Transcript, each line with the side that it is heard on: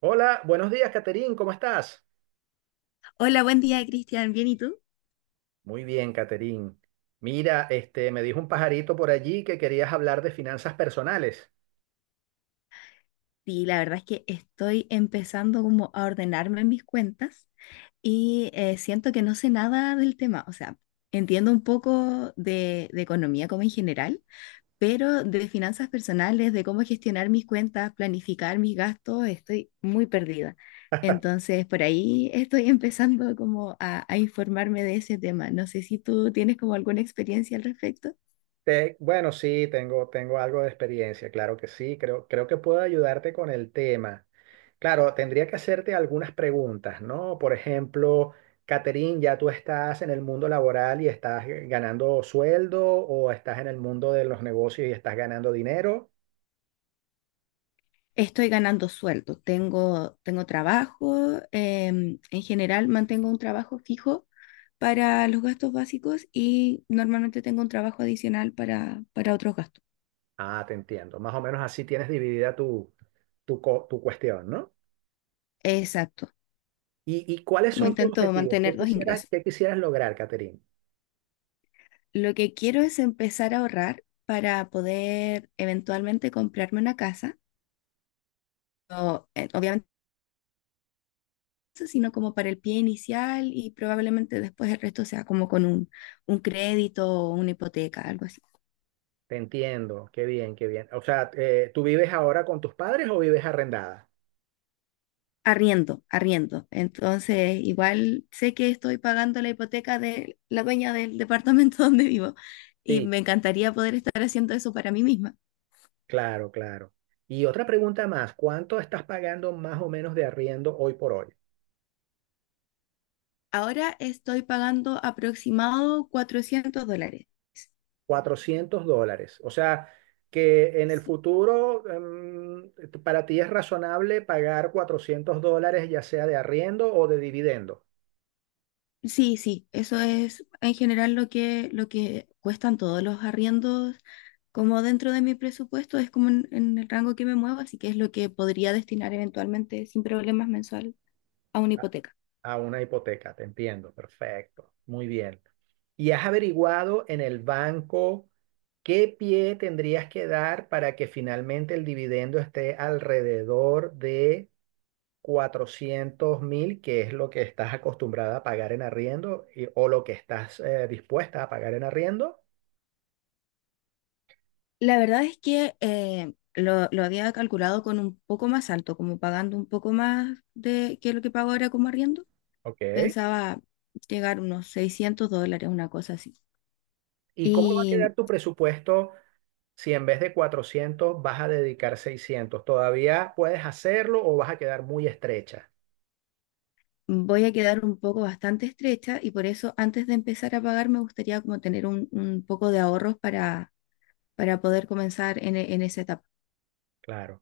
right: Hola, buenos días, Caterín, ¿cómo estás?
left: Hola, buen día, Cristian. ¿Bien y tú?
right: Muy bien, Caterín. Mira, este, me dijo un pajarito por allí que querías hablar de finanzas personales.
left: Sí, la verdad es que estoy empezando como a ordenarme en mis cuentas y siento que no sé nada del tema. O sea, entiendo un poco de economía como en general, pero de finanzas personales, de cómo gestionar mis cuentas, planificar mis gastos, estoy muy perdida. Entonces, por ahí estoy empezando como a informarme de ese tema. No sé si tú tienes como alguna experiencia al respecto.
right: Bueno, sí, tengo algo de experiencia, claro que sí, creo que puedo ayudarte con el tema. Claro, tendría que hacerte algunas preguntas, ¿no? Por ejemplo, Caterín, ¿ya tú estás en el mundo laboral y estás ganando sueldo o estás en el mundo de los negocios y estás ganando dinero?
left: Estoy ganando sueldo, tengo trabajo, en general mantengo un trabajo fijo para los gastos básicos y normalmente tengo un trabajo adicional para otros gastos.
right: Ah, te entiendo. Más o menos así tienes dividida tu, tu cuestión, ¿no?
left: Exacto,
right: ¿Y cuáles
left: como
right: son tus
left: intento
right: objetivos?
left: mantener dos ingresos.
right: Qué quisieras lograr, Catherine?
left: Lo que quiero es empezar a ahorrar para poder eventualmente comprarme una casa, o, obviamente, eso, sino como para el pie inicial y probablemente después el resto sea como con un crédito o una hipoteca, algo así.
right: Te entiendo, qué bien, qué bien. O sea, ¿tú vives ahora con tus padres o vives arrendada?
left: Arriendo, arriendo. Entonces, igual sé que estoy pagando la hipoteca de la dueña del departamento donde vivo y
right: Sí,
left: me encantaría poder estar haciendo eso para mí misma.
right: claro, claro. Y otra pregunta más, ¿cuánto estás pagando más o menos de arriendo hoy por hoy?
left: Ahora estoy pagando aproximado $400.
right: 400 dólares. O sea, que en el
left: Sí,
right: futuro para ti es razonable pagar $400 ya sea de arriendo o de dividendo.
left: sí, sí, eso es en general lo que cuestan todos los arriendos, como dentro de mi presupuesto, es como en el rango que me muevo, así que es lo que podría destinar eventualmente sin problemas mensual a una hipoteca.
right: A una hipoteca, te entiendo, perfecto, muy bien. ¿Y has averiguado en el banco qué pie tendrías que dar para que finalmente el dividendo esté alrededor de 400.000, que es lo que estás acostumbrada a pagar en arriendo o lo que estás dispuesta a pagar en arriendo?
left: La verdad es que lo había calculado con un poco más alto, como pagando un poco más de que lo que pago ahora como arriendo.
right: Ok.
left: Pensaba llegar unos $600, una cosa así.
right: ¿Y cómo va a
left: Y
right: quedar tu presupuesto si en vez de 400 vas a dedicar 600? ¿Todavía puedes hacerlo o vas a quedar muy estrecha?
left: Voy a quedar un poco bastante estrecha y por eso antes de empezar a pagar me gustaría como tener un poco de ahorros para poder comenzar en, en esa etapa.
right: Claro.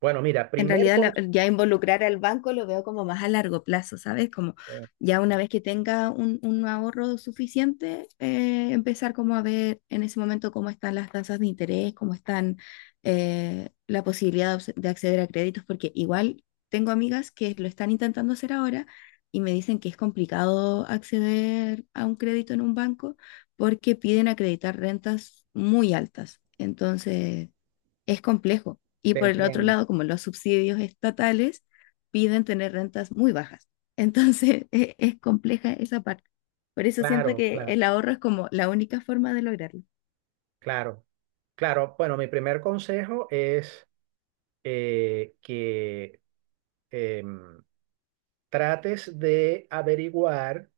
right: Bueno, mira,
left: En
right: primer
left: realidad la-
right: consejo,
left: ya involucrar al banco lo veo como más a largo plazo, ¿sabes? Como ya una vez que tenga un ahorro suficiente, empezar como a ver en ese momento cómo están las tasas de interés, cómo están la posibilidad de de acceder a créditos, porque igual tengo amigas que lo están intentando hacer ahora y me dicen que es complicado acceder a un crédito en un banco porque piden acreditar rentas muy altas. Entonces es complejo. Y
right: te
left: por el otro
right: entiendo.
left: lado, como los subsidios estatales piden tener rentas muy bajas. Entonces, es, compleja esa parte. Por eso siento
right: Claro,
left: que
right: claro,
left: el ahorro es como la única forma de lograrlo.
right: claro. Claro, bueno, mi primer consejo es que em, trates de averiguar,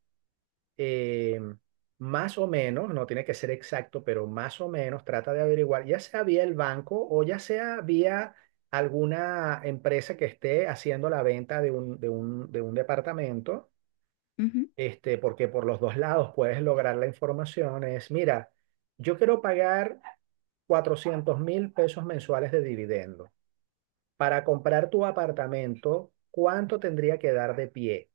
right: em, más o menos, no tiene que ser exacto, pero más o menos trata de averiguar, ya sea vía el banco o ya sea vía alguna empresa que esté haciendo la venta de un, departamento,
left: Ujú,
right: este, porque por los dos lados puedes lograr la información. Es, mira, yo quiero pagar 400.000 pesos mensuales de dividendo. Para comprar tu apartamento, ¿cuánto tendría que dar de pie?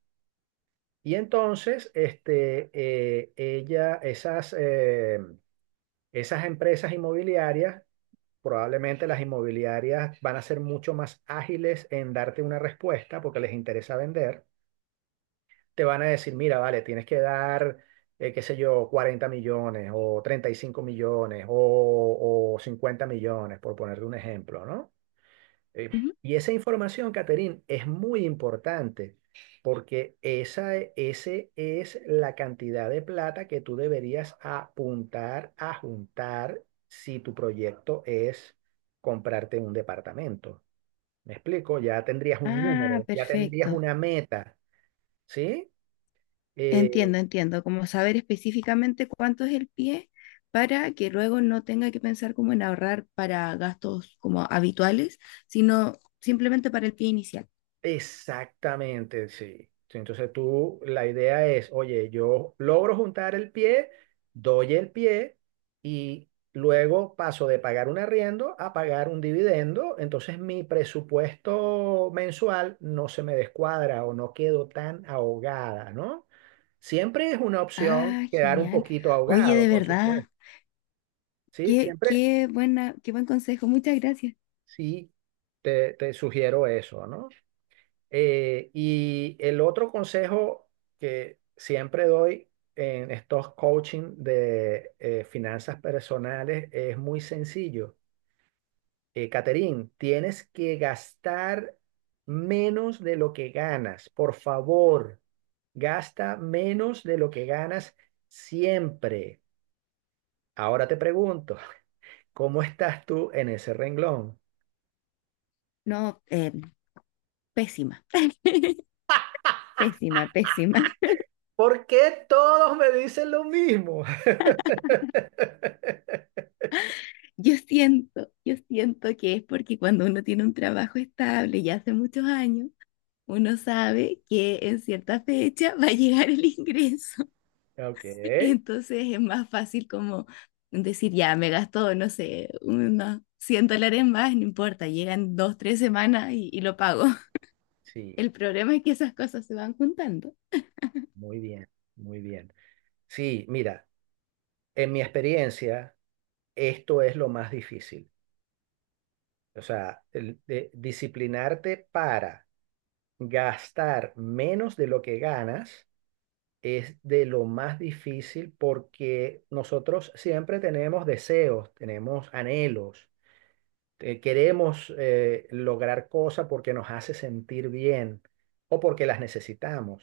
right: Y entonces, este, esas empresas inmobiliarias, probablemente las inmobiliarias van a ser mucho más ágiles en darte una respuesta porque les interesa vender. Te van a decir, mira, vale, tienes que dar, qué sé yo, 40 millones o 35 millones o 50 millones, por ponerte un ejemplo, ¿no? Eh,
left: ujú.
right: y esa información, Caterín, es muy importante porque ese es la cantidad de plata que tú deberías apuntar a juntar si tu proyecto es comprarte un departamento. ¿Me explico? Ya tendrías un
left: Ah,
right: número, ya tendrías
left: perfecto.
right: una meta, ¿sí? Eh,
left: Entiendo, entiendo. Como saber específicamente cuánto es el pie para que luego no tenga que pensar como en ahorrar para gastos como habituales, sino simplemente para el pie inicial.
right: Exactamente, sí. Sí, entonces tú, la idea es, oye, yo logro juntar el pie, doy el pie y luego paso de pagar un arriendo a pagar un dividendo, entonces mi presupuesto mensual no se me descuadra o no quedo tan ahogada, ¿no? Siempre es una opción
left: Ah,
right: quedar un
left: genial.
right: poquito
left: Oye, de
right: ahogado, por
left: verdad.
right: supuesto. Sí,
left: Qué,
right: siempre
left: qué buena, qué buen consejo. Muchas gracias.
right: sí te sugiero eso, ¿no? Y el otro consejo que siempre doy en estos coaching de finanzas personales es muy sencillo. Caterín, tienes que gastar menos de lo que ganas. Por favor, gasta menos de lo que ganas siempre. Ahora te pregunto, ¿cómo estás tú en ese renglón?
left: No, pésima. Pésima, pésima.
right: ¿Por qué todos me dicen lo mismo?
left: Yo siento que es porque cuando uno tiene un trabajo estable y hace muchos años, uno sabe que en cierta fecha va a llegar el ingreso.
right: Ok.
left: Entonces es más fácil como decir, ya, me gastó, no sé, unos $100 más, no importa, llegan dos, tres semanas y lo pago.
right: Sí,
left: El problema es que esas cosas se van juntando.
right: muy bien, muy bien. Sí, mira, en mi experiencia, esto es lo más difícil. O sea, disciplinarte para gastar menos de lo que ganas es de lo más difícil porque nosotros siempre tenemos deseos, tenemos anhelos, queremos lograr cosas porque nos hace sentir bien o porque las necesitamos.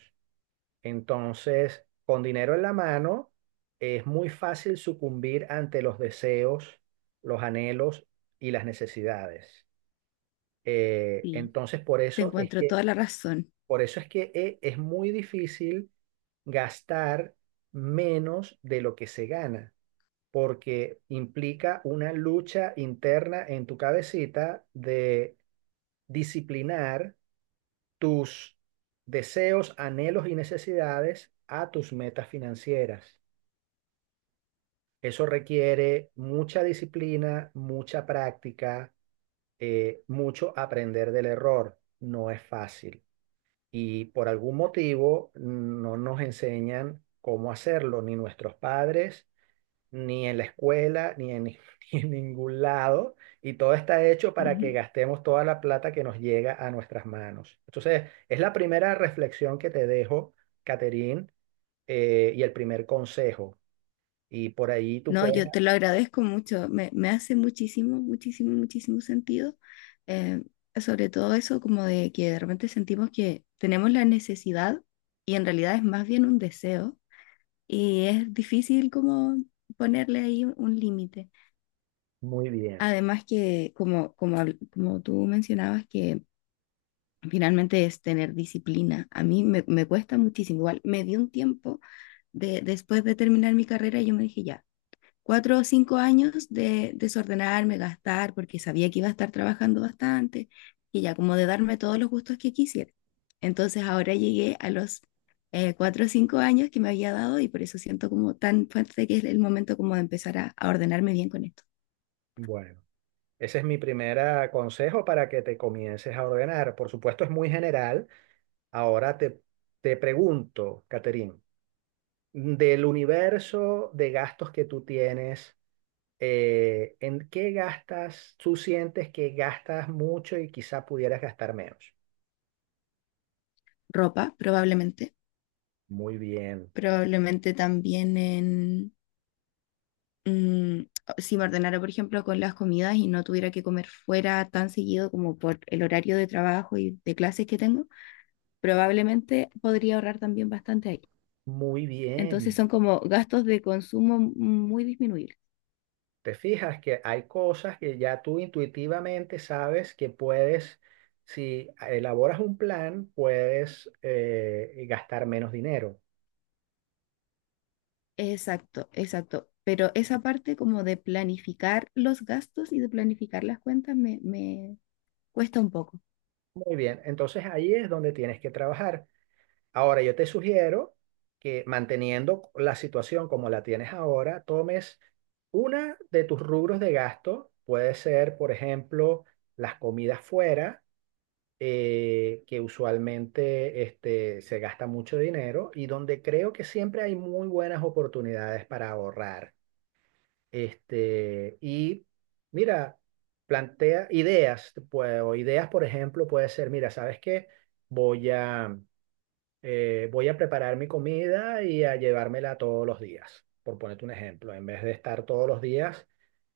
right: Entonces, con dinero en la mano, es muy fácil sucumbir ante los deseos, los anhelos y las necesidades.
left: Sí,
right: Entonces,
left: te encuentro toda la razón.
right: por eso es que es muy difícil gastar menos de lo que se gana, porque implica una lucha interna en tu cabecita de disciplinar tus deseos, anhelos y necesidades a tus metas financieras. Eso requiere mucha disciplina, mucha práctica, mucho aprender del error. No es fácil. Y por algún motivo no nos enseñan cómo hacerlo, ni nuestros padres, ni en la escuela, ni en, ni en ningún lado. Y todo está hecho para que
left: Ujú.
right: gastemos toda la plata que nos llega a nuestras manos. Entonces, es la primera reflexión que te dejo, Caterín, y el primer consejo. Y por ahí tú
left: No,
right: puedes...
left: yo te lo agradezco mucho, me hace muchísimo, muchísimo, muchísimo sentido, eh, sobre todo eso como de que de repente sentimos que tenemos la necesidad y en realidad es más bien un deseo y es difícil como ponerle ahí un, límite.
right: Muy bien.
left: Además que como tú mencionabas que finalmente es tener disciplina, a mí me cuesta muchísimo, igual me di un tiempo de, después de terminar mi carrera y yo me dije ya. Cuatro o cinco años de desordenarme, gastar, porque sabía que iba a estar trabajando bastante y ya como de darme todos los gustos que quisiera. Entonces ahora llegué a los cuatro o cinco años que me había dado y por eso siento como tan fuerte que es el momento como de empezar a ordenarme bien con esto.
right: Bueno, ese es mi primer consejo para que te comiences a ordenar. Por supuesto, es muy general. Ahora te pregunto, Caterín, del universo de gastos que tú tienes, ¿en qué gastas? ¿Tú sientes que gastas mucho y quizá pudieras gastar menos?
left: Ropa, probablemente.
right: Muy bien,
left: Probablemente también en... mm, si me ordenara, por ejemplo, con las comidas y no tuviera que comer fuera tan seguido como por el horario de trabajo y de clases que tengo, probablemente podría ahorrar también bastante ahí.
right: muy
left: Entonces
right: bien.
left: son como gastos de consumo muy disminuibles.
right: Te fijas que hay cosas que ya tú intuitivamente sabes que puedes, si elaboras un plan, puedes gastar menos dinero.
left: Exacto, exacto. Pero esa parte como de planificar los gastos y de planificar las cuentas me cuesta un poco.
right: Muy bien, entonces ahí es donde tienes que trabajar. Ahora yo te sugiero que manteniendo la situación como la tienes ahora, tomes una de tus rubros de gasto. Puede ser, por ejemplo, las comidas fuera que usualmente, este, se gasta mucho dinero y donde creo que siempre hay muy buenas oportunidades para ahorrar. Este, y mira, plantea ideas, pues, o ideas, por ejemplo, puede ser, mira, ¿sabes qué? Voy a, Voy a preparar mi comida y a llevármela todos los días, por ponerte un ejemplo, en vez de estar todos los días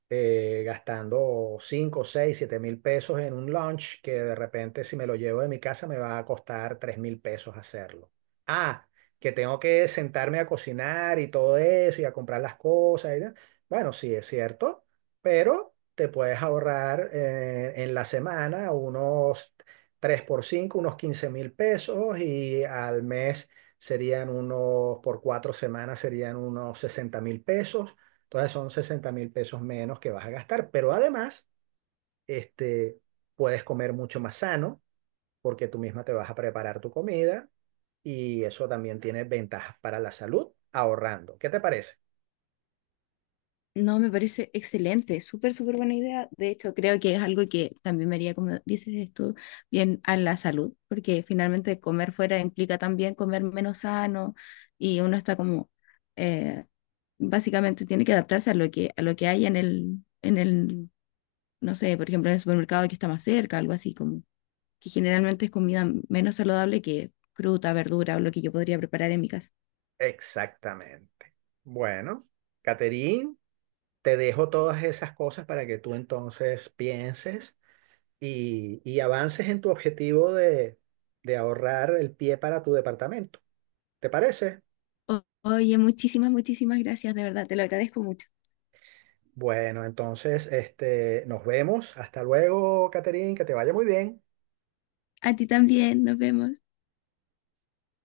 right: gastando 5, 6, 7 mil pesos en un lunch que de repente si me lo llevo de mi casa me va a costar 3.000 pesos hacerlo. Ah, que tengo que sentarme a cocinar y todo eso y a comprar las cosas, y tal. Bueno, sí es cierto, pero te puedes ahorrar en la semana unos 3 por 5, unos 15.000 pesos y al mes serían unos, por 4 semanas serían unos 60.000 pesos. Entonces son 60.000 pesos menos que vas a gastar, pero además, este, puedes comer mucho más sano porque tú misma te vas a preparar tu comida y eso también tiene ventajas para la salud ahorrando. ¿Qué te parece?
left: No, me parece excelente, súper, súper buena idea. De hecho, creo que es algo que también me haría, como dices tú, bien a la salud, porque finalmente comer fuera implica también comer menos sano y uno está como eh, básicamente tiene que adaptarse a lo que hay en el, no sé, por ejemplo, en el supermercado que está más cerca, algo así, como que generalmente es comida menos saludable que fruta, verdura o lo que yo podría preparar en mi casa.
right: Exactamente. Bueno, Caterín, te dejo todas esas cosas para que tú entonces pienses y avances en tu objetivo de ahorrar el pie para tu departamento. ¿Te parece?
left: Oye, muchísimas, muchísimas gracias, de verdad, te lo agradezco mucho.
right: Bueno, entonces, nos vemos. Hasta luego, Caterín, que te vaya muy bien.
left: A ti también, nos vemos.